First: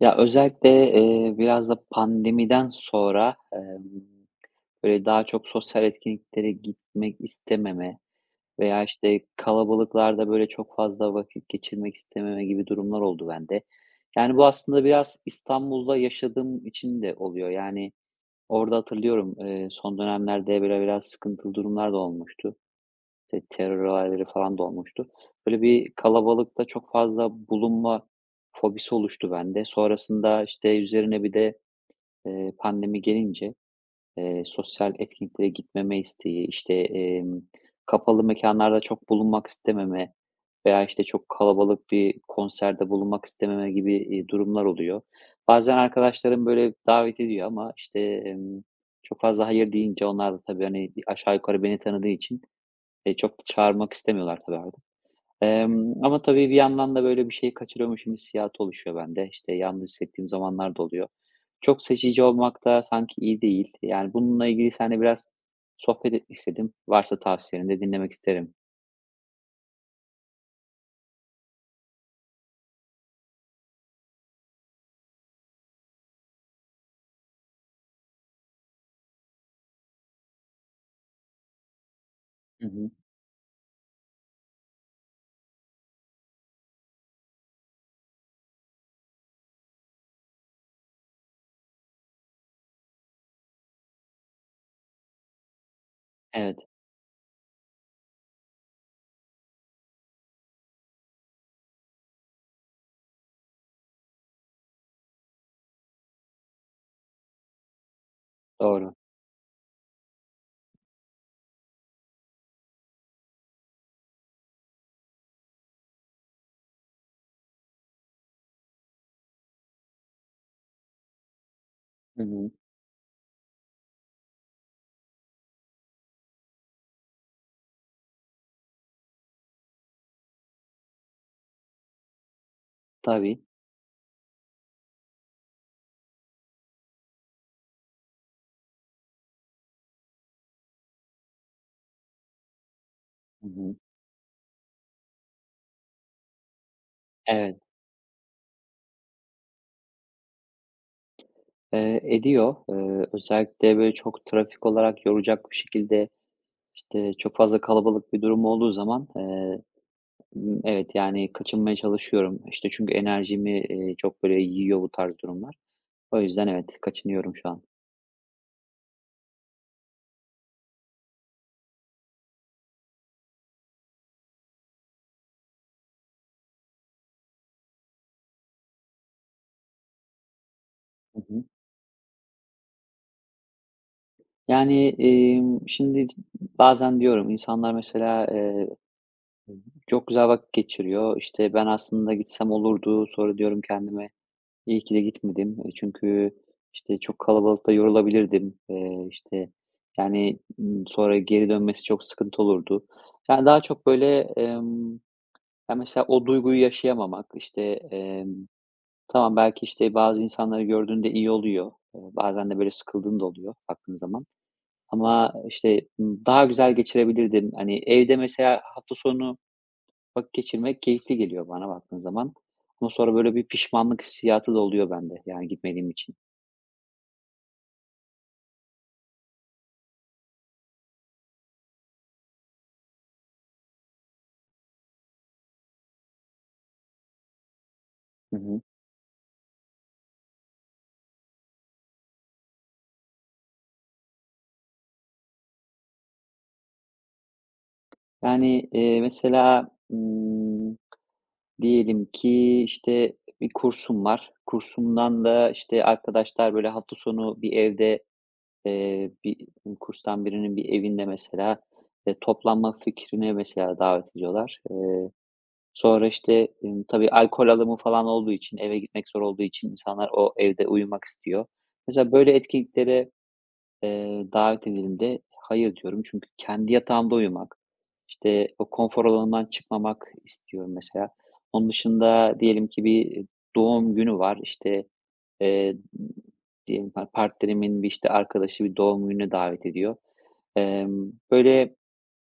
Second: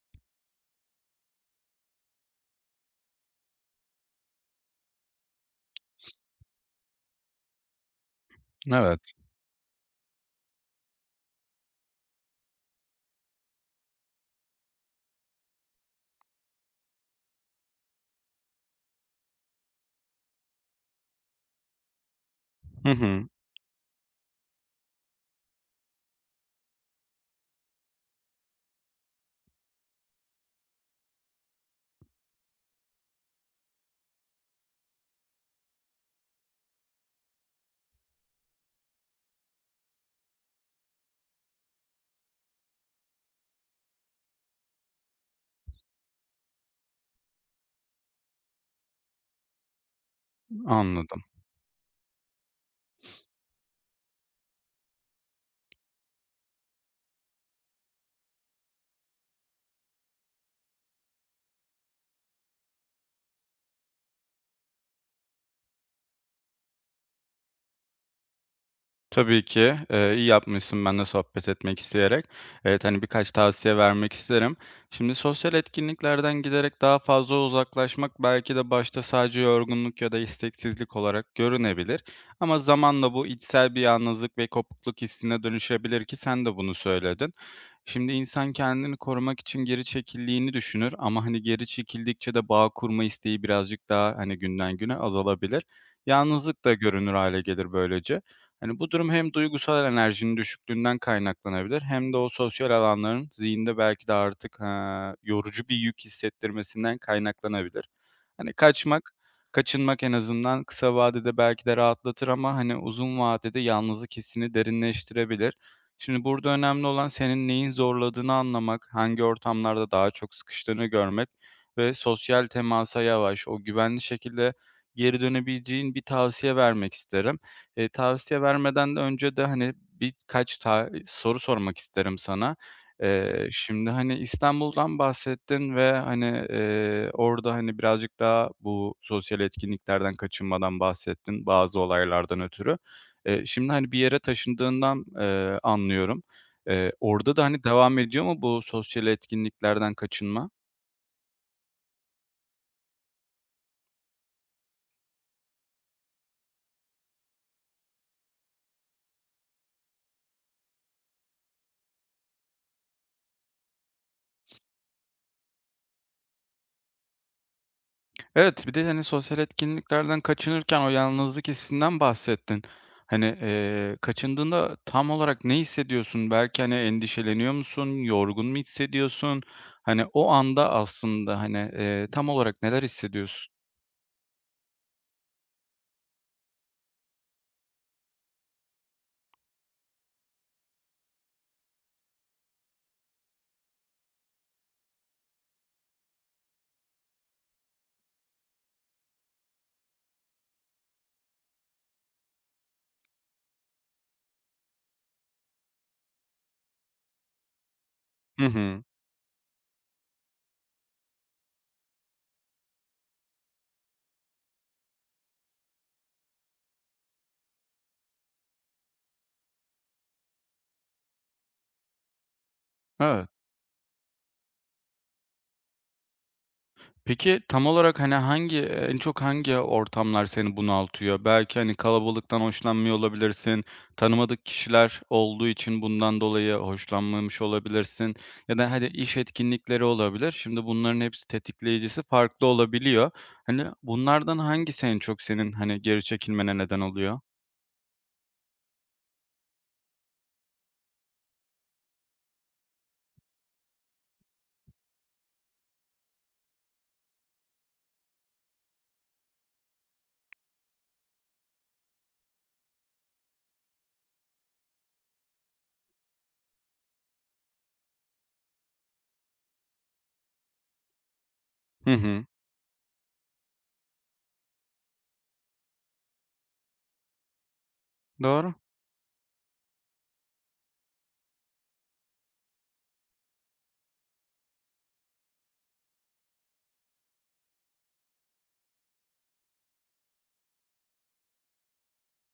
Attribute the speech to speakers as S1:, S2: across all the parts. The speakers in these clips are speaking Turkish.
S1: Ya, özellikle, biraz da pandemiden sonra, böyle, daha çok sosyal etkinliklere gitmek istememe veya,
S2: Evet.
S1: işte, kalabalıklarda, böyle, çok fazla vakit geçirmek istememe gibi durumlar oldu bende. Yani, bu aslında biraz İstanbul'da yaşadığım için de oluyor. Yani, orada hatırlıyorum, son dönemlerde, böyle, biraz sıkıntılı durumlar da olmuştu.
S2: Hı hı.
S1: Terör olayları falan da olmuştu. Böyle bir kalabalıkta çok fazla bulunma fobisi oluştu bende. Sonrasında, işte, üzerine bir de, pandemi gelince, sosyal etkinliklere gitmeme isteği, işte, kapalı mekânlarda çok bulunmak istememe veya, işte, çok kalabalık bir konserde bulunmak istememe gibi, durumlar oluyor. Bazen arkadaşlarım, böyle, davet ediyor ama, işte, çok fazla hayır deyince onlar da tabii, hani, bir
S2: Anladım.
S1: aşağı yukarı beni tanıdığı için çok da çağırmak istemiyorlar tabii artık. Ama tabii bir yandan da böyle bir şeyi kaçırıyormuşum hissiyatı oluşuyor bende. İşte, yalnız hissettiğim zamanlar da oluyor. Çok seçici olmak da sanki iyi değil. Yani, bununla ilgili seninle biraz sohbet etmek istedim. Varsa tavsiyelerini de dinlemek isterim.
S2: Tabii ki, iyi yapmışsın ben de sohbet etmek isteyerek. Evet, hani, birkaç tavsiye vermek isterim. Şimdi sosyal etkinliklerden giderek daha fazla uzaklaşmak belki de başta sadece yorgunluk ya da isteksizlik olarak görünebilir ama
S1: Hı hı.
S2: zamanla bu içsel bir yalnızlık ve kopukluk hissine dönüşebilir ki sen de bunu söyledin. Şimdi insan kendini korumak için geri çekildiğini düşünür ama, hani, geri çekildikçe de bağ kurma isteği birazcık daha, hani, günden güne azalabilir.
S1: Evet,
S2: Yalnızlık da görünür hale gelir böylece. Hani, bu durum hem duygusal enerjinin düşüklüğünden kaynaklanabilir hem de o sosyal alanların zihinde belki de artık, yorucu bir yük hissettirmesinden kaynaklanabilir. Hani,
S1: doğru.
S2: kaçmak, kaçınmak en azından kısa vadede belki de rahatlatır ama, hani, uzun vadede yalnızlık hissini derinleştirebilir. Şimdi burada önemli olan senin neyin zorladığını anlamak, hangi ortamlarda daha çok sıkıştığını görmek ve
S1: Hı
S2: sosyal
S1: hı.
S2: temasa yavaş, o güvenli şekilde geri dönebileceğin bir tavsiye vermek isterim. Tavsiye vermeden de önce de, hani, birkaç ta soru sormak isterim sana.
S1: Tabii.
S2: Şimdi, hani, İstanbul'dan bahsettin ve, hani, orada, hani, birazcık daha bu sosyal etkinliklerden kaçınmadan bahsettin bazı olaylardan ötürü.
S1: Hı
S2: Şimdi,
S1: hı.
S2: hani, bir yere taşındığından, anlıyorum. Orada da,
S1: Evet,
S2: hani, devam ediyor mu bu sosyal etkinliklerden kaçınma?
S1: ediyor. Özellikle böyle çok trafik olarak yoracak bir şekilde, işte, çok fazla kalabalık bir durum olduğu zaman, evet, yani, kaçınmaya çalışıyorum. İşte, çünkü enerjimi, çok böyle yiyor bu tarz durumlar. O yüzden evet, kaçınıyorum şu an.
S2: Evet, bir de, hani, sosyal etkinliklerden kaçınırken o yalnızlık hissinden bahsettin. Hani, kaçındığında tam olarak ne hissediyorsun? Belki, hani, endişeleniyor musun? Yorgun mu hissediyorsun? Hani, o anda aslında,
S1: Hı.
S2: hani, tam olarak neler hissediyorsun?
S1: Yani, şimdi bazen diyorum insanlar mesela, çok güzel vakit geçiriyor. İşte, ben aslında gitsem olurdu. Sonra diyorum kendime, iyi ki de gitmedim. E, çünkü, işte, çok kalabalıkta yorulabilirdim. İşte, yani, sonra geri dönmesi çok sıkıntı olurdu. Yani, daha çok böyle, ya, mesela o duyguyu yaşayamamak. İşte,
S2: Hı hı.
S1: tamam belki, işte, bazı insanları gördüğünde iyi oluyor. Bazen de böyle sıkıldığın da oluyor baktığın zaman. Ama, işte, daha güzel geçirebilirdim. Hani, evde mesela hafta sonu vakit geçirmek keyifli geliyor bana baktığın zaman. Ama sonra
S2: Evet.
S1: böyle bir pişmanlık hissiyatı da oluyor bende, yani, gitmediğim için.
S2: Peki, tam olarak, hani, en çok hangi ortamlar seni bunaltıyor? Belki, hani, kalabalıktan hoşlanmıyor olabilirsin, tanımadık kişiler olduğu için bundan dolayı hoşlanmamış olabilirsin
S1: Hı
S2: ya
S1: hı.
S2: da, hadi, iş etkinlikleri olabilir. Şimdi bunların hepsi tetikleyicisi farklı olabiliyor. Hani, bunlardan hangisi en çok senin, hani, geri çekilmene neden oluyor?
S1: Yani, mesela, diyelim ki, işte, bir kursum var. Kursumdan da, işte, arkadaşlar, böyle, hafta sonu bir evde, bir kurstan birinin bir evinde mesela, toplanma fikrine mesela davet ediyorlar. Sonra, işte, tabii alkol alımı falan olduğu için, eve gitmek zor olduğu için insanlar o evde uyumak istiyor.
S2: Hı
S1: Mesela
S2: hı.
S1: böyle etkinliklere, davet edildiğimde hayır diyorum. Çünkü kendi yatağımda uyumak, işte,
S2: Doğru.
S1: o konfor alanından çıkmamak istiyorum mesela. Onun dışında diyelim ki bir doğum günü var. İşte, eee, diyelim partnerimin bir, işte, arkadaşı bir doğum gününe davet ediyor. Böyle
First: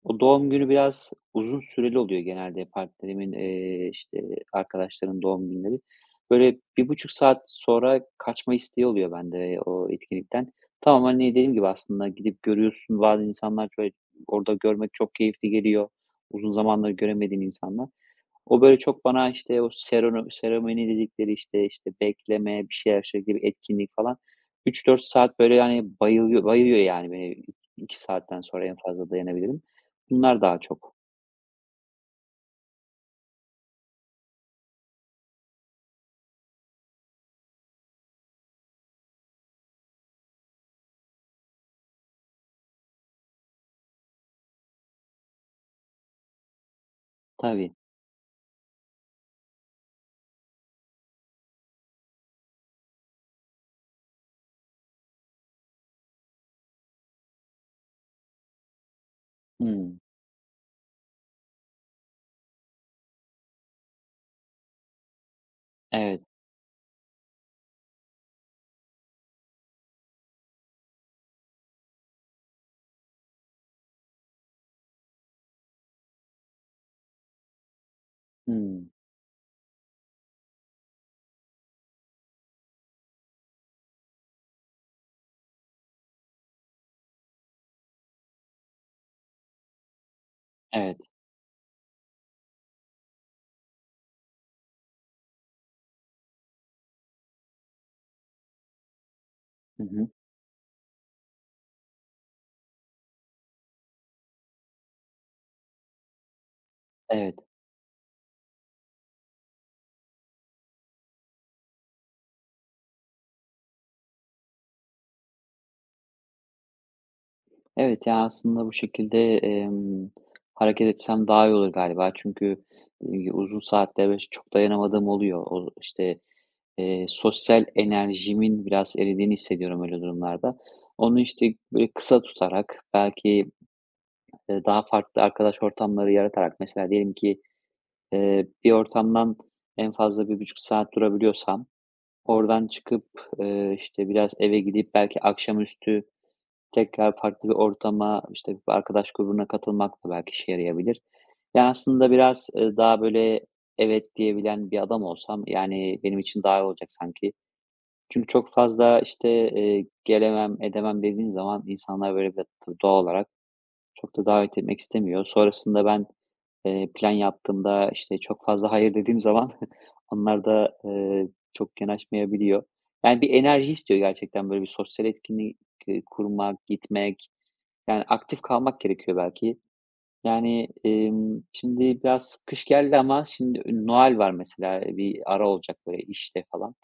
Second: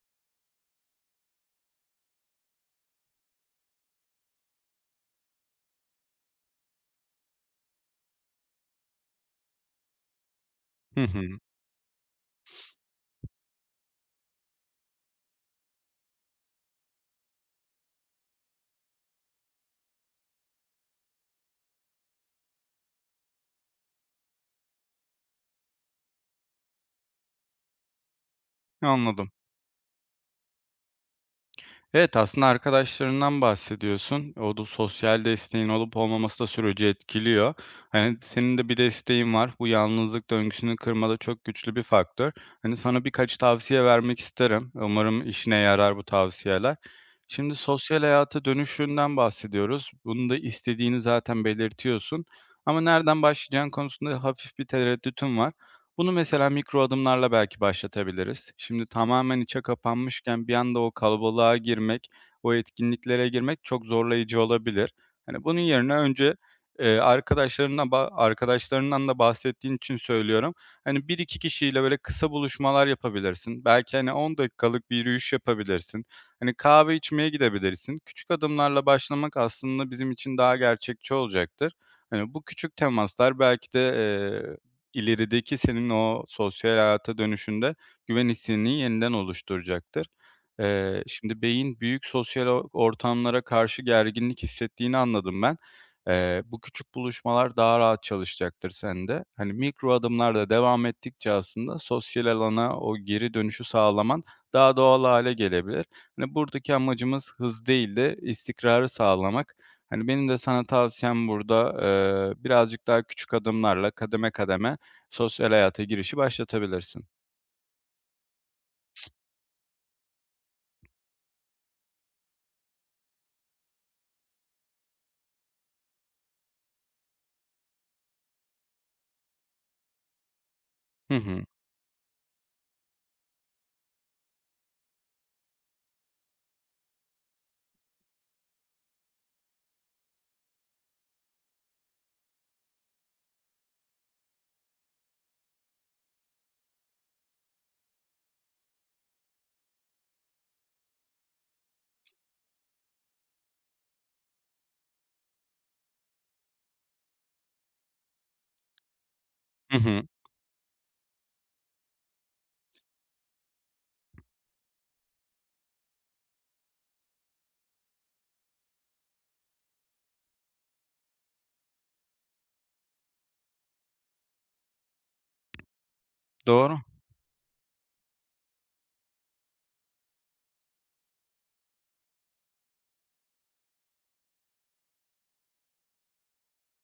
S1: o doğum günü biraz uzun süreli oluyor genelde partnerimin, işte, arkadaşlarımın doğum günleri. Böyle bir buçuk saat sonra kaçma isteği oluyor bende o etkinlikten. Tamam,
S2: Hı hı.
S1: hani, dediğim gibi aslında gidip görüyorsun, bazı insanlar böyle orada görmek çok keyifli geliyor. Uzun zamandır göremediğin insanlar. O, böyle, çok bana, işte, o seremoni dedikleri, işte, bekleme, bir şeyler şey gibi etkinlik falan 3-4 saat, böyle, yani, bayılıyor, yani, beni. 2 saatten sonra en fazla
S2: Anladım.
S1: dayanabilirim. Bunlar daha çok.
S2: Evet, aslında arkadaşlarından bahsediyorsun. O da sosyal desteğin olup olmaması da süreci etkiliyor. Hani senin de bir desteğin var. Bu yalnızlık döngüsünü kırmada çok güçlü bir faktör. Hani sana birkaç tavsiye vermek isterim. Umarım işine yarar bu tavsiyeler. Şimdi
S1: Tabii.
S2: sosyal hayata dönüşünden bahsediyoruz. Bunu da istediğini zaten belirtiyorsun. Ama nereden başlayacağın konusunda hafif bir tereddütün var. Bunu mesela mikro adımlarla belki başlatabiliriz. Şimdi tamamen içe
S1: Hımm.
S2: kapanmışken bir anda o kalabalığa girmek, o etkinliklere girmek çok zorlayıcı olabilir. Hani bunun yerine
S1: Evet.
S2: önce arkadaşlarından da bahsettiğin için söylüyorum. Hani bir iki kişiyle böyle kısa buluşmalar yapabilirsin. Belki hani 10 dakikalık bir yürüyüş yapabilirsin. Hani kahve içmeye gidebilirsin. Küçük adımlarla
S1: Hımm.
S2: başlamak aslında bizim için daha gerçekçi olacaktır. Hani bu küçük temaslar belki de ilerideki senin o sosyal hayata dönüşünde güven hissini yeniden oluşturacaktır.
S1: Evet.
S2: Şimdi beyin büyük sosyal o ortamlara karşı gerginlik hissettiğini anladım ben. Bu küçük buluşmalar daha rahat çalışacaktır sende. Hani,
S1: Hı
S2: mikro
S1: hı.
S2: adımlarla devam ettikçe aslında sosyal alana o geri dönüşü sağlaman daha doğal hale gelebilir. Hani, buradaki amacımız
S1: Evet.
S2: hız değil de istikrarı sağlamak. Hani, benim de sana tavsiyem burada, birazcık daha küçük adımlarla kademe kademe sosyal hayata girişi başlatabilirsin.
S1: Evet, ya, aslında bu şekilde, hareket etsem daha iyi olur galiba. Çünkü, uzun saatlere çok dayanamadığım oluyor. O, işte, sosyal enerjimin biraz eridiğini hissediyorum öyle durumlarda.
S2: Hı
S1: Onu,
S2: hı.
S1: işte, böyle, kısa tutarak belki, daha farklı arkadaş ortamları yaratarak mesela diyelim ki, bir ortamdan en fazla 1,5 saat durabiliyorsam oradan çıkıp, işte, biraz eve gidip belki akşamüstü tekrar farklı bir ortama, işte, bir arkadaş grubuna katılmak da belki işe yarayabilir. Yani, aslında biraz, daha, böyle, evet diyebilen bir adam olsam, yani, benim için daha iyi olacak sanki. Çünkü çok fazla, işte,
S2: Hı hı.
S1: gelemem, edemem dediğin zaman insanlar, böyle, bir tabii doğal olarak çok da davet etmek istemiyor. Sonrasında ben, plan yaptığımda, işte, çok fazla hayır dediğim zaman onlar da, çok yanaşmayabiliyor. Yani, bir enerji istiyor gerçekten, böyle, bir sosyal etkinlik, kurmak,
S2: Doğru.
S1: gitmek, yani, aktif kalmak gerekiyor belki. Yani, şimdi biraz kış geldi ama şimdi Noel var mesela, bir ara olacak, böyle, işte, falan.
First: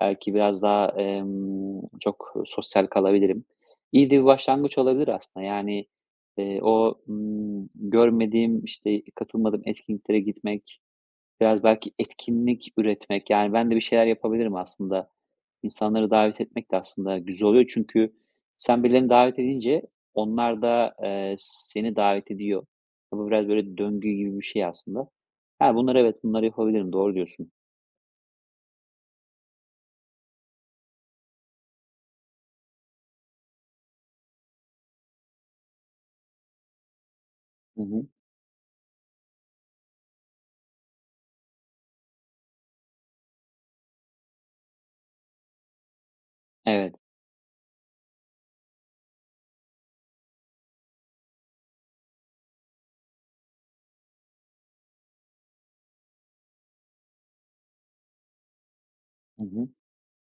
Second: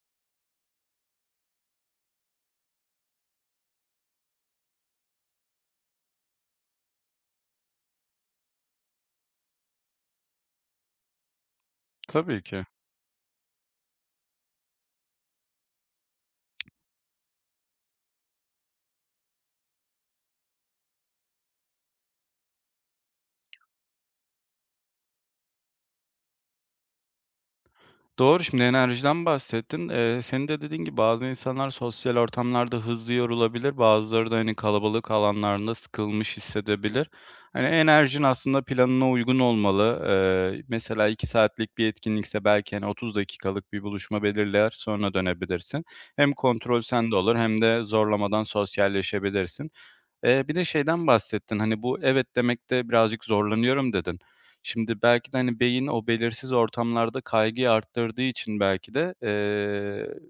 S1: Belki biraz daha, çok sosyal kalabilirim. İyi de bir başlangıç olabilir aslında. Yani, o, görmediğim, işte, katılmadığım etkinliklere gitmek, biraz belki
S2: Tabii ki.
S1: etkinlik üretmek, yani, ben de bir şeyler yapabilirim aslında. İnsanları davet etmek de aslında güzel oluyor çünkü sen birilerini davet edince onlar da, seni davet ediyor. Bu biraz böyle döngü gibi bir şey aslında. Ha, bunları evet, bunları yapabilirim. Doğru diyorsun.
S2: Doğru, şimdi enerjiden bahsettin. Senin de dediğin gibi bazı insanlar sosyal ortamlarda hızlı yorulabilir. Bazıları da, hani, kalabalık alanlarında sıkılmış hissedebilir. Hani,
S1: Hı hı.
S2: enerjin aslında planına uygun olmalı. Mesela 2 saatlik bir etkinlikse belki, hani, 30 dakikalık bir buluşma belirler, sonra dönebilirsin. Hem kontrol
S1: Evet.
S2: sende olur hem de zorlamadan sosyalleşebilirsin. Bir de şeyden bahsettin, hani, bu "evet" demekte birazcık zorlanıyorum dedin. Şimdi belki de, hani, beyin o belirsiz ortamlarda kaygıyı arttırdığı için belki de,
S1: Hı hı.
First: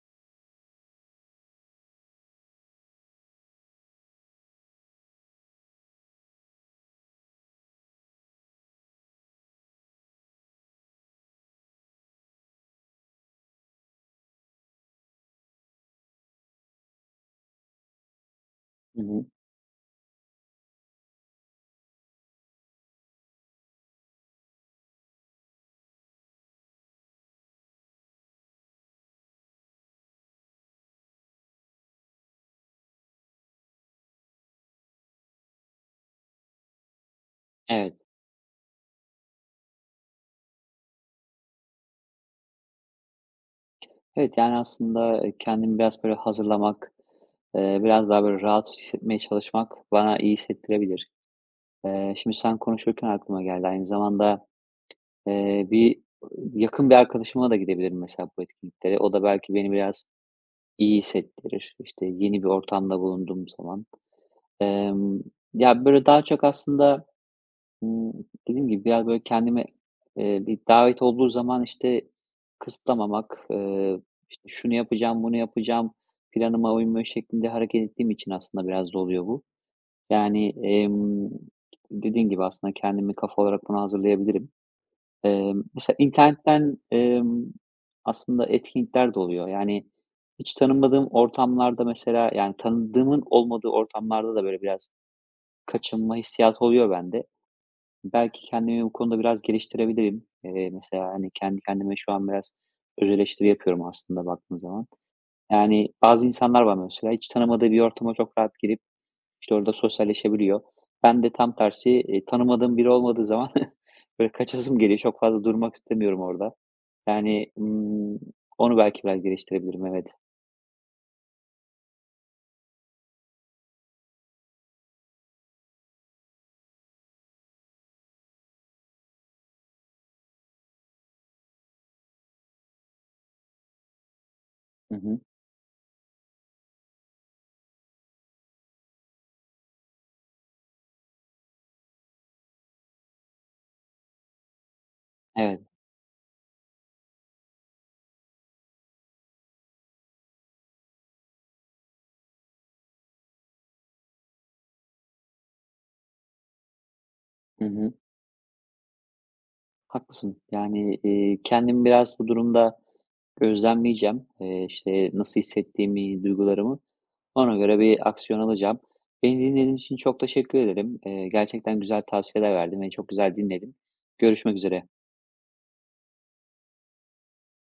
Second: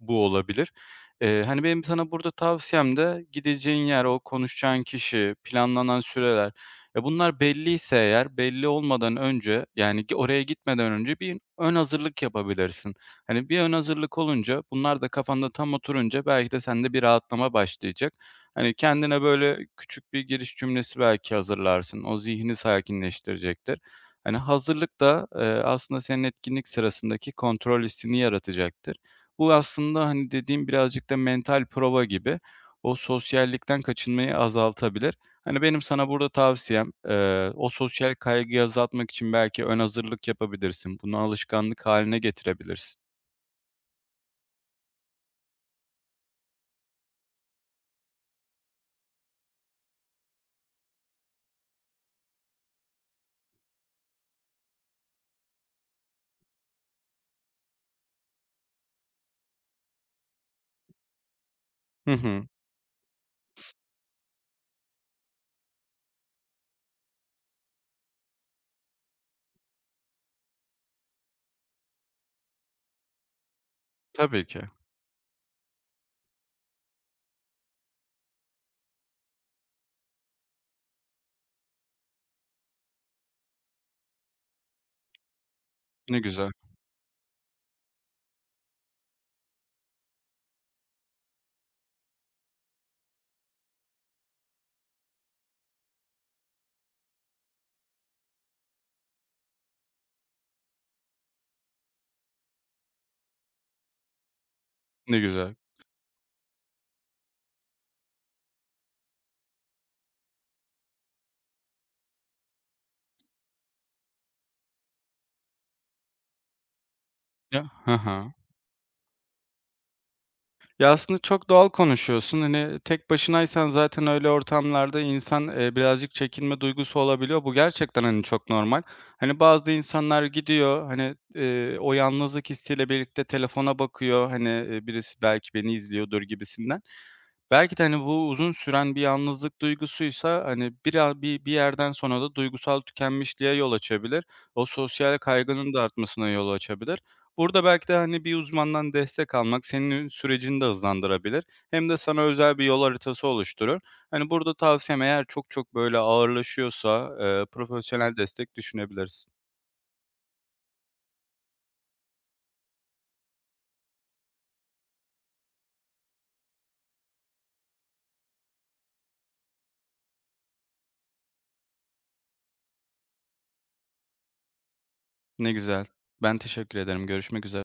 S2: bu olabilir. Hani, benim sana burada tavsiyem de gideceğin yer, o konuşacağın kişi, planlanan süreler, ya, bunlar belliyse eğer belli olmadan önce, yani, oraya gitmeden önce bir ön hazırlık yapabilirsin. Hani, bir ön hazırlık olunca bunlar da kafanda tam oturunca belki de sende bir rahatlama başlayacak. Hani,
S1: Hı
S2: kendine,
S1: hı.
S2: böyle, küçük bir giriş cümlesi belki hazırlarsın. O zihni sakinleştirecektir. Hani, hazırlık da, aslında senin etkinlik sırasındaki kontrol hissini yaratacaktır. Bu aslında, hani, dediğim birazcık da mental prova gibi o sosyallikten kaçınmayı azaltabilir. Hani, benim sana burada tavsiyem, o
S1: Evet.
S2: sosyal kaygıyı azaltmak için belki ön hazırlık yapabilirsin. Bunu alışkanlık haline getirebilirsin.
S1: Evet, yani, aslında, kendimi biraz böyle hazırlamak, biraz daha böyle rahat hissetmeye çalışmak bana iyi hissettirebilir. Şimdi sen konuşurken aklıma geldi. Aynı zamanda, bir yakın bir arkadaşıma da gidebilirim mesela bu etkinliklere. O da belki beni biraz iyi hissettirir. İşte,
S2: Hı
S1: yeni
S2: hı.
S1: bir ortamda bulunduğum zaman. Emm, Ya, böyle daha çok aslında Imm, dediğim gibi biraz böyle kendime, bir davet olduğu zaman, işte, kısıtlamamak, işte,
S2: Tabii ki.
S1: şunu yapacağım, bunu yapacağım, planıma uymuyor şeklinde hareket ettiğim için aslında biraz da oluyor bu. Yani, dediğin gibi aslında kendimi kafa olarak buna hazırlayabilirim. Mesela
S2: Ne güzel,
S1: internetten, aslında etkinlikler de oluyor. Yani hiç tanımadığım ortamlarda mesela, yani tanıdığımın olmadığı ortamlarda da böyle biraz kaçınma hissiyatı oluyor bende. Belki kendimi bu konuda biraz geliştirebilirim. Mesela, hani, kendi kendime şu an biraz öz eleştiri yapıyorum aslında baktığın zaman.
S2: ne güzel.
S1: Yani, bazı insanlar var mesela hiç tanımadığı bir ortama çok rahat girip, işte, orada sosyalleşebiliyor. Ben de tam tersi, tanımadığım biri olmadığı zaman böyle kaçasım geliyor. Çok fazla durmak istemiyorum orada. Yani,
S2: Ya, hı hı.
S1: onu belki biraz geliştirebilirim, evet.
S2: Ya, aslında çok doğal konuşuyorsun. Hani, tek başınaysan zaten öyle ortamlarda insan, birazcık çekinme duygusu olabiliyor. Bu gerçekten, hani, çok normal. Hani, bazı insanlar gidiyor, hani, o yalnızlık hissiyle birlikte telefona bakıyor, hani,
S1: Hı hı.
S2: birisi belki beni izliyordur gibisinden. Belki de, hani, bu uzun süren bir yalnızlık duygusuysa, hani, bir yerden sonra da duygusal tükenmişliğe yol açabilir. O sosyal
S1: Evet.
S2: kaygının da artmasına yol açabilir. Burada belki de, hani, bir uzmandan destek almak senin sürecini de hızlandırabilir hem de sana özel bir yol haritası oluşturur. Hani, burada tavsiyem eğer çok çok, böyle, ağırlaşıyorsa,
S1: Hı hı.
S2: profesyonel destek düşünebilirsin.
S1: Haklısın. Yani, kendimi biraz bu durumda gözlemleyeceğim. İşte, nasıl hissettiğimi, duygularımı ona göre bir aksiyon alacağım. Beni dinlediğin için çok teşekkür ederim. Gerçekten güzel tavsiyeler verdin, ve çok güzel dinledim. Görüşmek üzere.
S2: Ne güzel. Ben teşekkür ederim. Görüşmek üzere.